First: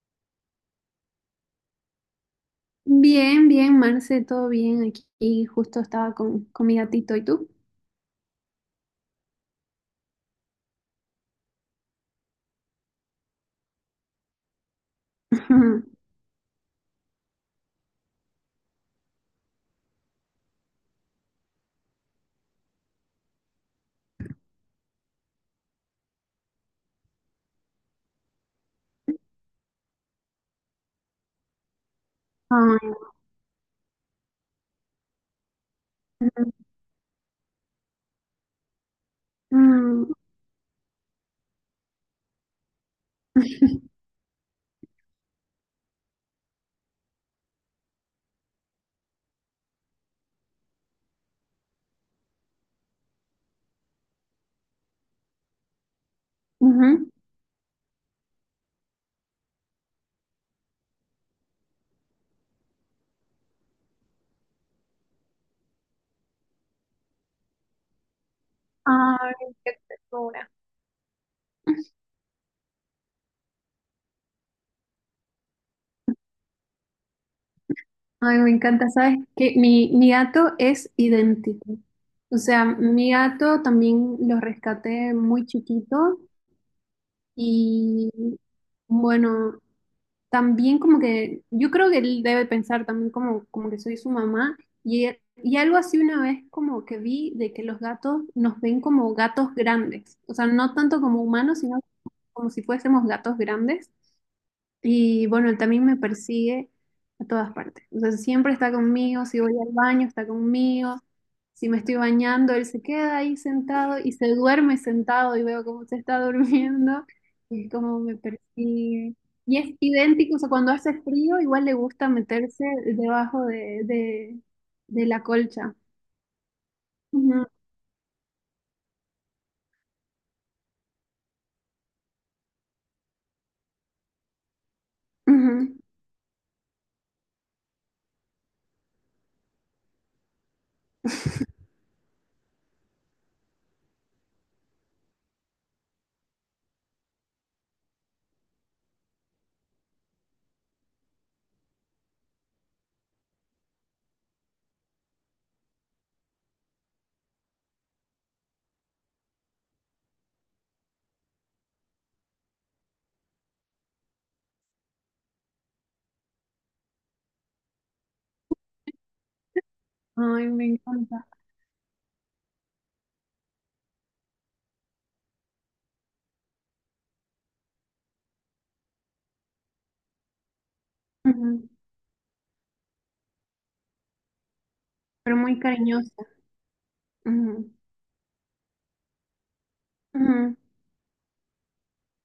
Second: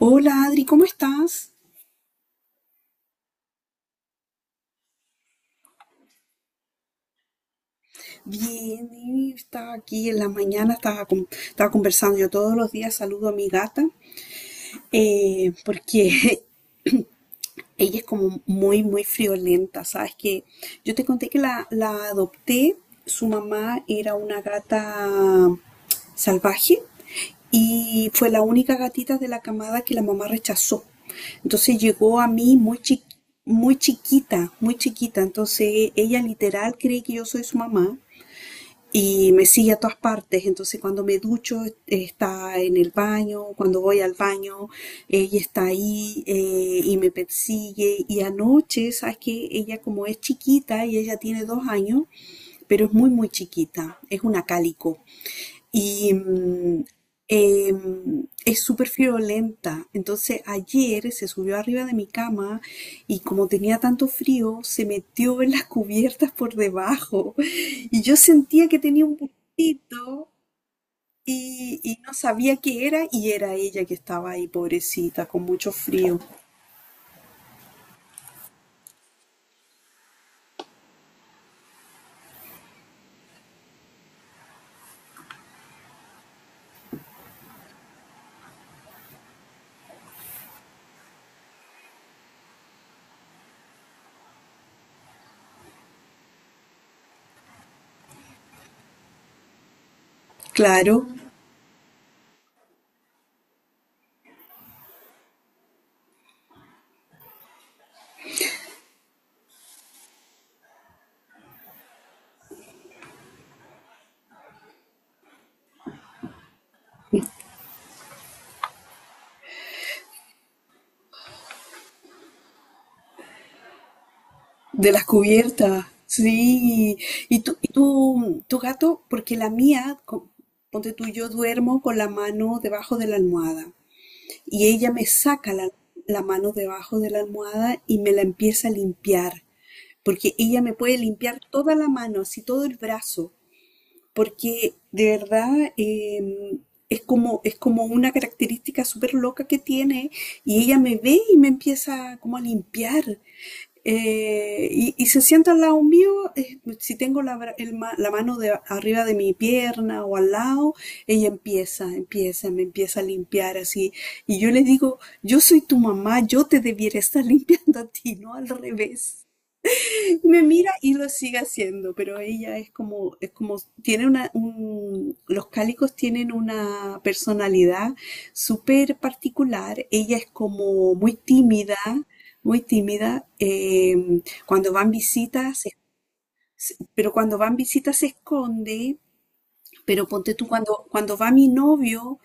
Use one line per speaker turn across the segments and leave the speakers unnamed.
Hola Adri, ¿cómo estás?
Bien, bien, Marce, todo bien aquí. Y Justo estaba con mi gatito, ¿y tú?
Bien, y estaba aquí en la mañana, estaba conversando. Yo todos los días saludo a mi gata porque ella es como muy, muy friolenta, ¿sabes? Que yo te conté que la adopté, su mamá era una gata salvaje y fue la única gatita de la camada que la mamá rechazó. Entonces llegó a mí
Ay,
muy chiquita, muy chiquita. Entonces ella literal cree que yo soy su mamá y me sigue a todas
ujú,
partes. Entonces cuando me ducho está en el baño, cuando voy al baño ella está ahí y me persigue. Y anoche, sabes que ella como es chiquita y ella tiene 2 años, pero es muy muy chiquita, es una cálico. Y
ujú.
eh, es súper friolenta. Entonces ayer se subió arriba de mi cama y como tenía tanto frío, se metió en las cubiertas por debajo y yo sentía que tenía un
Ay, qué
gustito
ternura.
y no sabía qué era y era ella que estaba ahí, pobrecita, con mucho frío.
Ay, me encanta, ¿sabes? Que mi gato es idéntico. O sea, mi gato también lo rescaté muy chiquito y bueno, también como que, yo creo que él debe pensar también como, como que soy su mamá y, y algo así una vez como que vi de que los gatos nos ven como gatos grandes, o sea, no
Claro,
tanto como humanos, sino como si fuésemos gatos grandes y bueno, él también me persigue a todas partes. O sea, siempre está conmigo, si voy al baño, está conmigo, si me estoy bañando, él se queda ahí sentado y se duerme sentado y veo cómo se está durmiendo y cómo me persigue. Y es idéntico, o sea, cuando hace frío, igual le gusta meterse debajo
de las
de la colcha.
cubiertas. Sí,
Ujú,
tu gato, porque la mía, ponte tú, yo duermo con la mano debajo de la almohada. Y ella me saca la,
ujú.
la mano debajo de la almohada y me la empieza a limpiar, porque ella me puede limpiar toda la mano, así todo el brazo porque de verdad es como una característica súper loca que tiene y ella me ve y me empieza como a limpiar. Y se sienta al lado mío. Si tengo la, bra- el ma- la mano de, arriba de mi pierna o al lado, ella me empieza a limpiar así. Y yo le digo, yo soy tu mamá, yo te debiera estar limpiando a ti, no al revés. Me
Ay, me
mira y lo
encanta.
sigue haciendo, pero ella es como, tiene una, un- los cálicos tienen una personalidad súper particular. Ella es como muy
Ujú.
tímida, muy tímida. Cuando van
Pero
visitas,
muy
se-
cariñosa.
se- Pero cuando van
Ujú,
visitas se esconde. Pero ponte tú,
ujú,
cuando, cuando va mi novio,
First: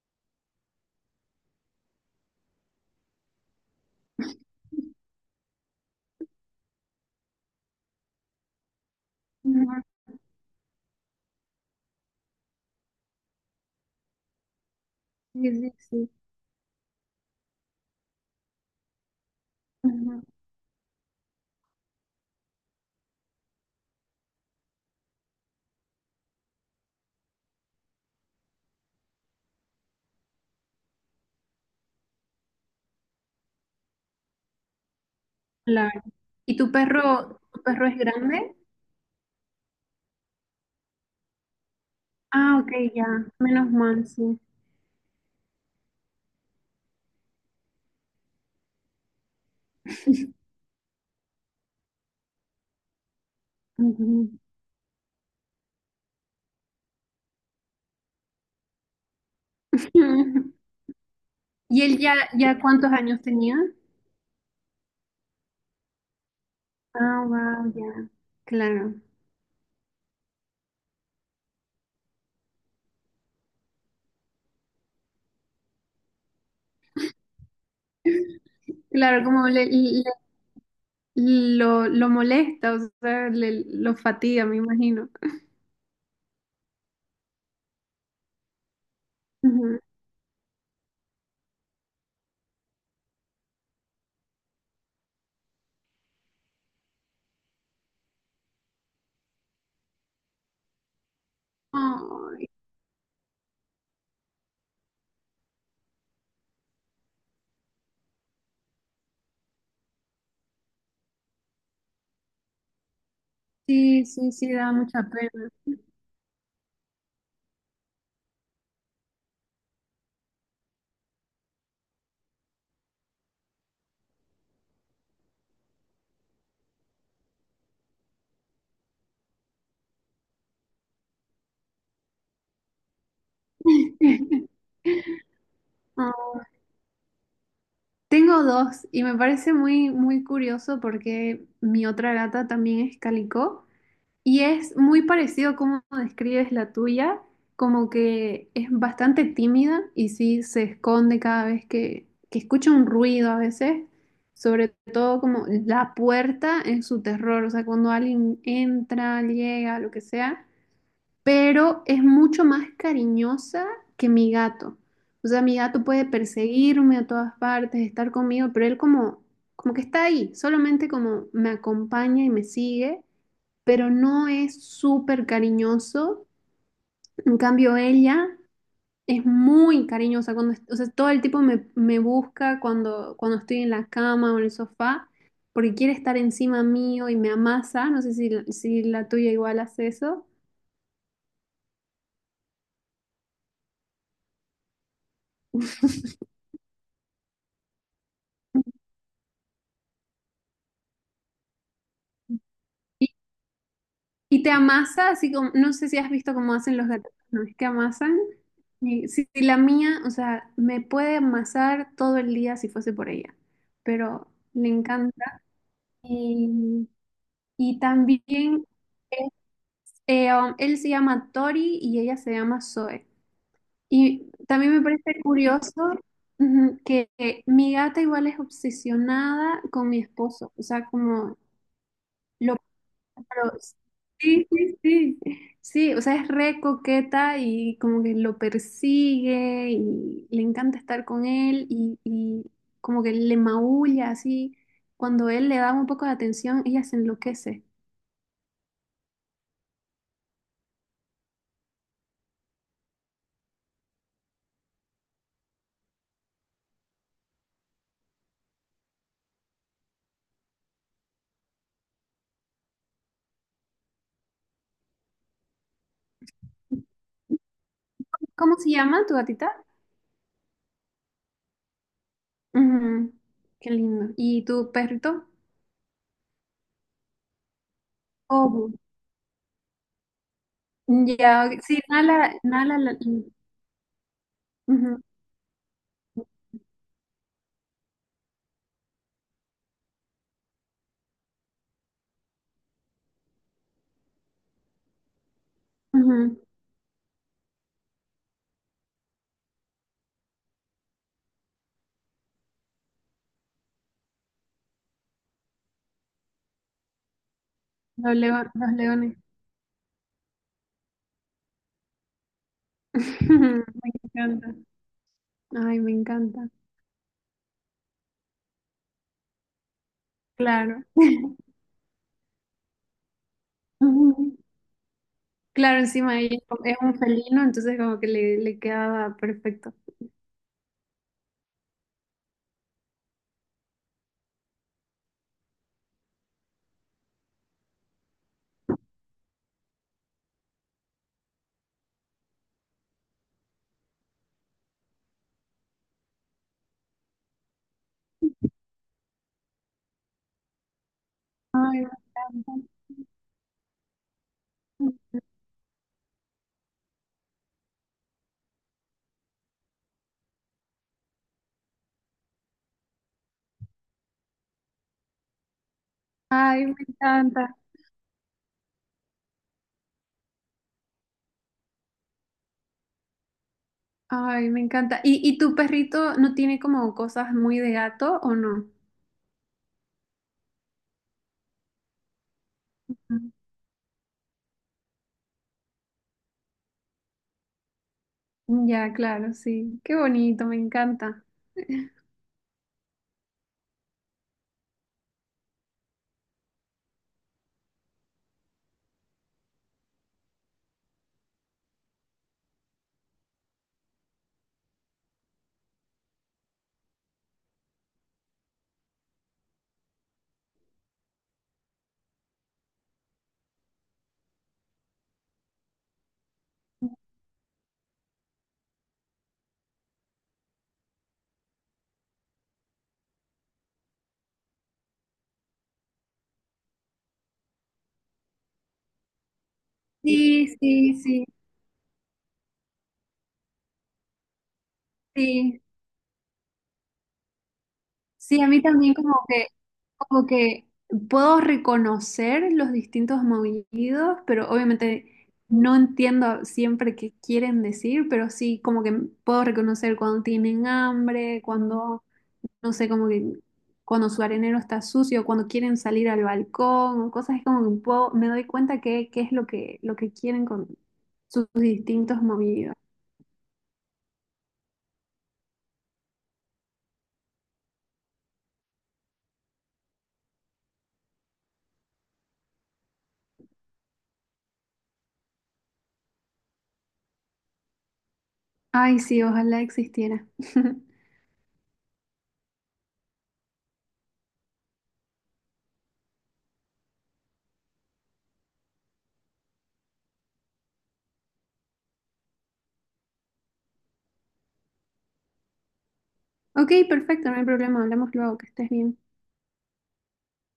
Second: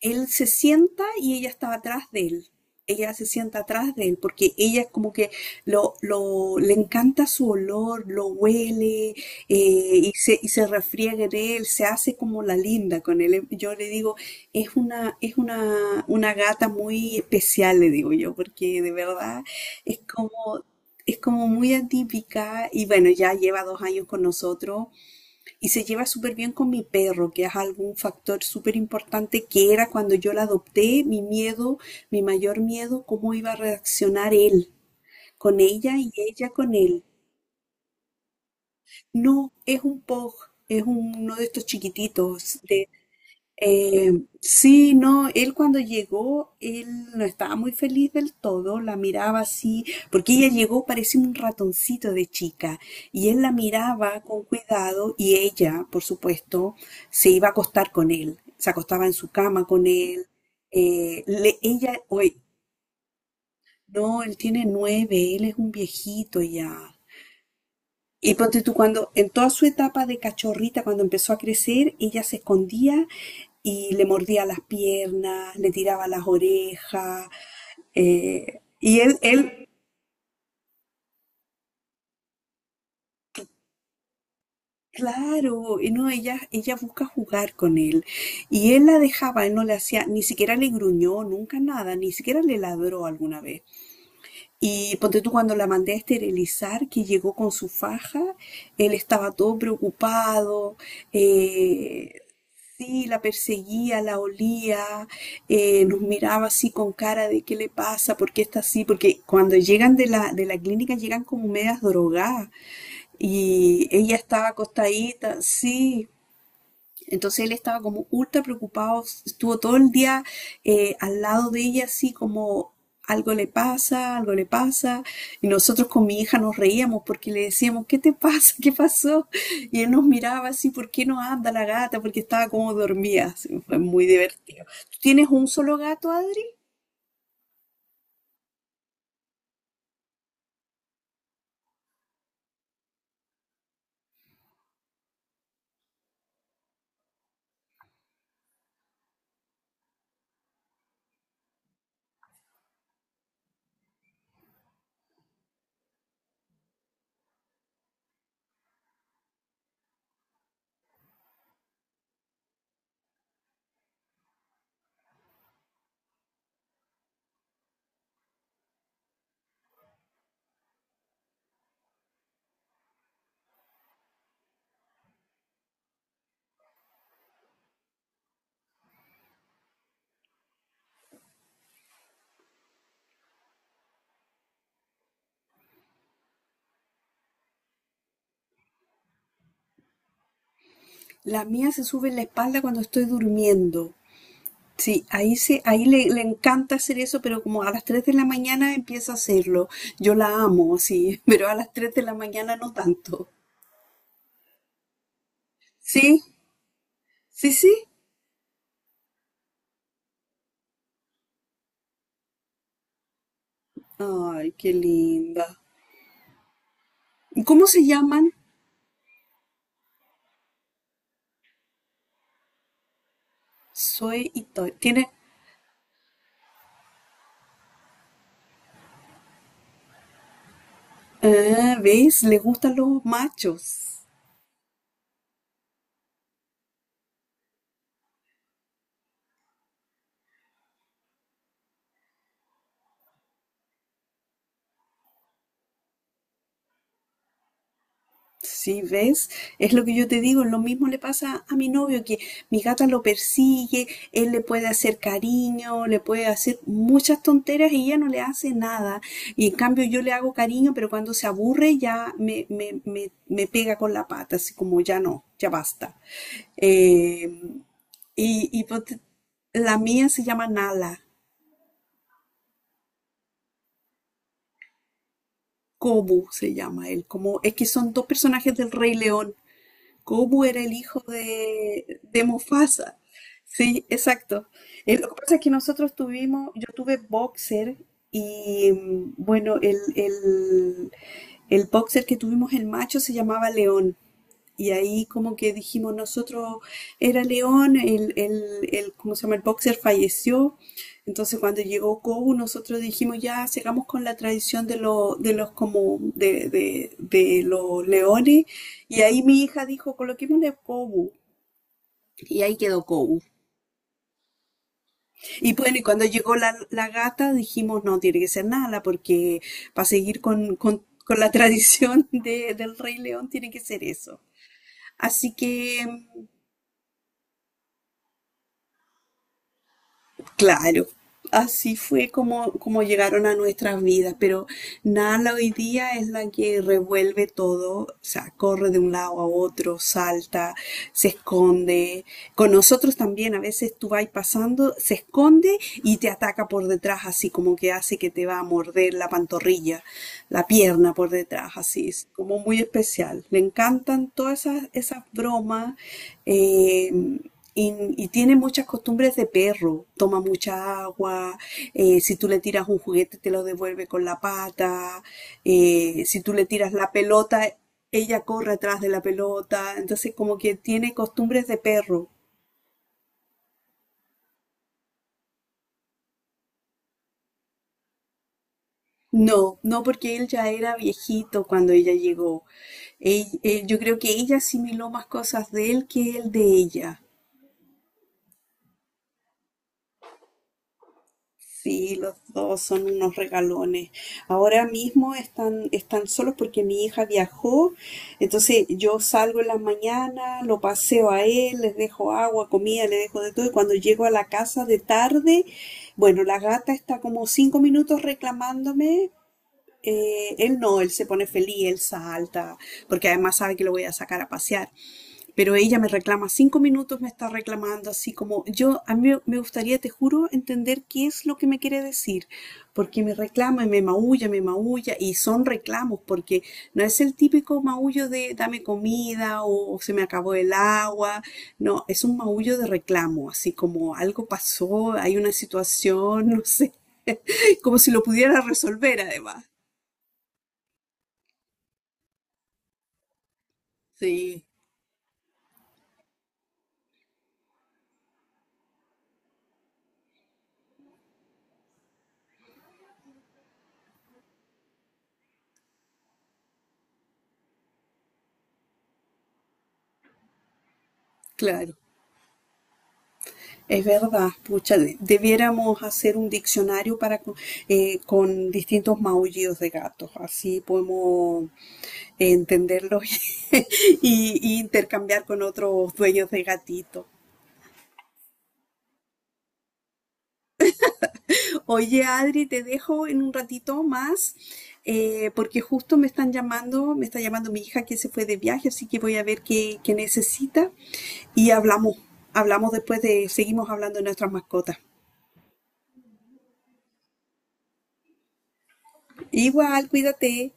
él se sienta y ella estaba atrás de él. Ella se sienta atrás de él porque ella como que le encanta su olor, lo huele.
ujú.
Y se, y se refriega en él, se hace como la linda con él. Yo le digo, es una, es
Sí, sí,
una,
sí.
una gata muy especial, le digo yo, porque de verdad es
Ujú.
como, es como muy atípica y bueno, ya lleva 2 años con nosotros y se lleva súper bien con mi perro, que es algún factor súper importante, que era, cuando yo la adopté, mi miedo, mi mayor miedo, cómo iba a reaccionar él con ella
Claro.
y ella
¿Y
con él.
tu perro es grande?
No, es un pug, uno de estos
Ah,
chiquititos
ok,
de
ya. Menos mal,
eh,
sí.
sí. No, él cuando llegó, él no estaba muy feliz del todo, la miraba así, porque ella llegó parecía un ratoncito de chica, y él la miraba
Ujú.
con cuidado y ella, por supuesto, se iba a acostar con él, se acostaba en su cama con él. eh, le-
¿Y él
ella,
ya,
hoy,
ya cuántos años tenía?
no, él tiene 9, él es un viejito ya.
Ah, wow, ya.
Y ponte tú
Claro.
cuando, en toda su etapa de cachorrita, cuando empezó a crecer, ella se escondía y le mordía las piernas, le tiraba las orejas. eh, y él,
Claro, como le,
él,
le- lo molesta, o sea, le- lo fatiga, me imagino.
claro, y no, ella busca jugar con él. Y él la dejaba, él no le
Ujú.
hacía, ni siquiera le gruñó, nunca nada, ni siquiera le ladró alguna vez. Y ponte tú cuando la mandé a esterilizar, que llegó con su faja, él estaba todo preocupado. eh,
Ay,
sí, la perseguía, la olía. Nos miraba así con cara de qué le pasa, por qué está así, porque cuando llegan de la clínica llegan como medias drogadas y
sí,
ella
sí,
estaba
sí, da mucha
acostadita,
pena.
sí. Entonces él estaba como ultra preocupado, estuvo todo el día al lado de ella, así como algo le pasa, algo le pasa. Y nosotros con mi hija nos reíamos porque le decíamos, ¿qué te pasa? ¿Qué pasó? Y él nos miraba así, ¿por qué no anda la gata? Porque estaba como dormida, así. Fue muy divertido. ¿Tú tienes un solo
Ah,
gato, Adri?
tengo dos y me parece muy, muy curioso porque mi otra gata también es calico. Y es muy parecido como describes la tuya, como que es bastante tímida y sí se esconde cada vez que escucha un ruido a veces, sobre todo como la puerta es su terror, o sea, cuando alguien entra, llega, lo que sea, pero es mucho más cariñosa que mi gato. O sea, mi gato puede perseguirme a todas partes, estar conmigo, pero él como, como que está ahí, solamente como me acompaña y me sigue pero no es súper cariñoso. En cambio, ella es muy cariñosa. Cuando, est- o sea, todo el tipo me, me busca cuando, cuando estoy en la cama o en el sofá, porque quiere estar encima mío y me amasa. No sé si, la- si la tuya igual hace eso.
La mía se sube en la espalda cuando estoy durmiendo. Sí, ahí, le encanta hacer eso, pero como a las 3 de la mañana empieza a hacerlo. Yo la amo, sí, pero a las 3 de la mañana no
Y,
tanto.
y te amasa, así como, no sé si has
Sí,
visto cómo hacen los gatos, ¿no?
sí,
Es que
sí.
amasan. Y si la mía, o sea, me puede amasar todo el día si fuese por ella, pero
Ay,
le
qué
encanta.
linda.
Y
¿Y cómo
y
se llaman?
también este, él se llama Tori y ella se llama Zoe.
Soy
Y
y Toy.
también me
Tiene,
parece curioso ujú, que mi gata igual es obsesionada con mi esposo. O sea, como
ah, ¿ves? Le
lo...
gustan los
pero-
machos.
sí, sí, sí. Sí, o sea, es re coqueta y como que lo persigue y le encanta estar con él y como que le maulla así. Cuando él le da un poco de atención, ella se enloquece.
Sí, ¿ves? Es lo que yo te digo, lo mismo le pasa a mi novio, que mi gata lo persigue, él le puede hacer cariño, le puede hacer muchas tonteras y ella no le hace nada. Y en cambio yo le hago cariño, pero cuando se aburre ya me pega con la pata, así como ya no, ya basta. Eh, y
¿Cómo
y
se
ponte-
llama tu gatita?
la mía se llama Nala.
Ujú, qué lindo. ¿Y tu perrito?
Kobu se llama él, como es que son dos personajes del
Oh,
Rey León. Goku era el hijo
ya, ok. Sí,
de
Nala, Nala,
Mufasa.
la-
Sí, exacto.
ujú,
Lo que pasa es que nosotros tuvimos, yo tuve boxer y bueno, el boxer que tuvimos, el macho, se llamaba León. Y ahí como que dijimos
ujú,
nosotros, era León, ¿cómo se llama? El boxer falleció. Entonces cuando llegó Kobu, nosotros dijimos, ya, sigamos con la tradición de, lo- de los como de los
los leo-
leones.
los
Y
leones.
ahí mi hija dijo, coloquémosle Kobu. Y ahí quedó Kobu.
Me encanta.
Y bueno,
Ay,
y
me
cuando llegó
encanta.
la, la gata, dijimos, no, tiene que ser Nala, porque para seguir con,
Claro.
con la tradición del Rey León tiene que ser eso.
Ujú.
Así
Claro,
que
encima ella es un felino, entonces como que le quedaba perfecto.
claro, así fue como llegaron a nuestras vidas, pero Nala hoy día es la que revuelve todo, o sea, corre de un lado a otro, salta, se esconde, con nosotros también a veces tú vas pasando, se esconde y te ataca por detrás, así como que hace que te va a morder la pantorrilla, la pierna por detrás,
Ay, me
así, es como muy
encanta.
especial. Le encantan todas esas bromas. eh, y, y tiene muchas costumbres de perro, toma mucha agua. Si tú le tiras un juguete te lo devuelve con la pata. Si tú le
Ay,
tiras
me
la pelota,
encanta.
ella corre atrás de la pelota, entonces como que tiene costumbres de perro.
Ay, me encanta. Y tu perrito no tiene como cosas muy de gato o no?
No, no porque él ya era viejito cuando ella llegó. Yo creo que ella asimiló más cosas de él que él de ella.
Ya, claro, sí. Qué bonito, me encanta.
Sí, los dos son unos regalones. Ahora mismo están, están solos porque mi hija viajó, entonces yo salgo en la mañana, lo paseo a él, les dejo agua, comida, le dejo de todo, y cuando llego a la casa de tarde, bueno, la gata está como 5 minutos reclamándome. Él no, él se pone feliz, él salta, porque además sabe que lo voy a sacar a pasear. Pero ella me reclama 5 minutos, me está reclamando así como yo, a mí me gustaría, te juro, entender qué es lo que me quiere decir, porque me reclama y me maulla, y son reclamos, porque no es el típico maullo de dame comida o, se me acabó el
Sí, sí,
agua,
sí,
no, es un maullo de reclamo, así como algo pasó, hay una
sí.
situación, no sé, como si lo pudiera
Sí, a mí también
resolver además.
como que puedo reconocer los distintos maullidos,
Sí.
pero obviamente no entiendo siempre qué quieren decir, pero sí como que puedo reconocer cuando tienen hambre, cuando no sé, como que cuando su arenero está sucio, cuando quieren salir al balcón, o cosas como que un poco me doy cuenta que, qué es lo que quieren con sus
Claro,
distintos movidos.
es verdad, pucha, debiéramos hacer un diccionario con distintos maullidos de gatos, así podemos entenderlos y intercambiar con otros dueños de gatito.
Ay, sí, ojalá existiera.
Oye, Adri, te dejo en un ratito más, porque justo me están llamando, me está llamando mi hija que se fue de viaje, así que voy a ver qué, qué necesita y hablamos, seguimos hablando de nuestras mascotas.
Ok, perfecto, no hay problema, hablamos luego, que estés bien.
Igual, cuídate.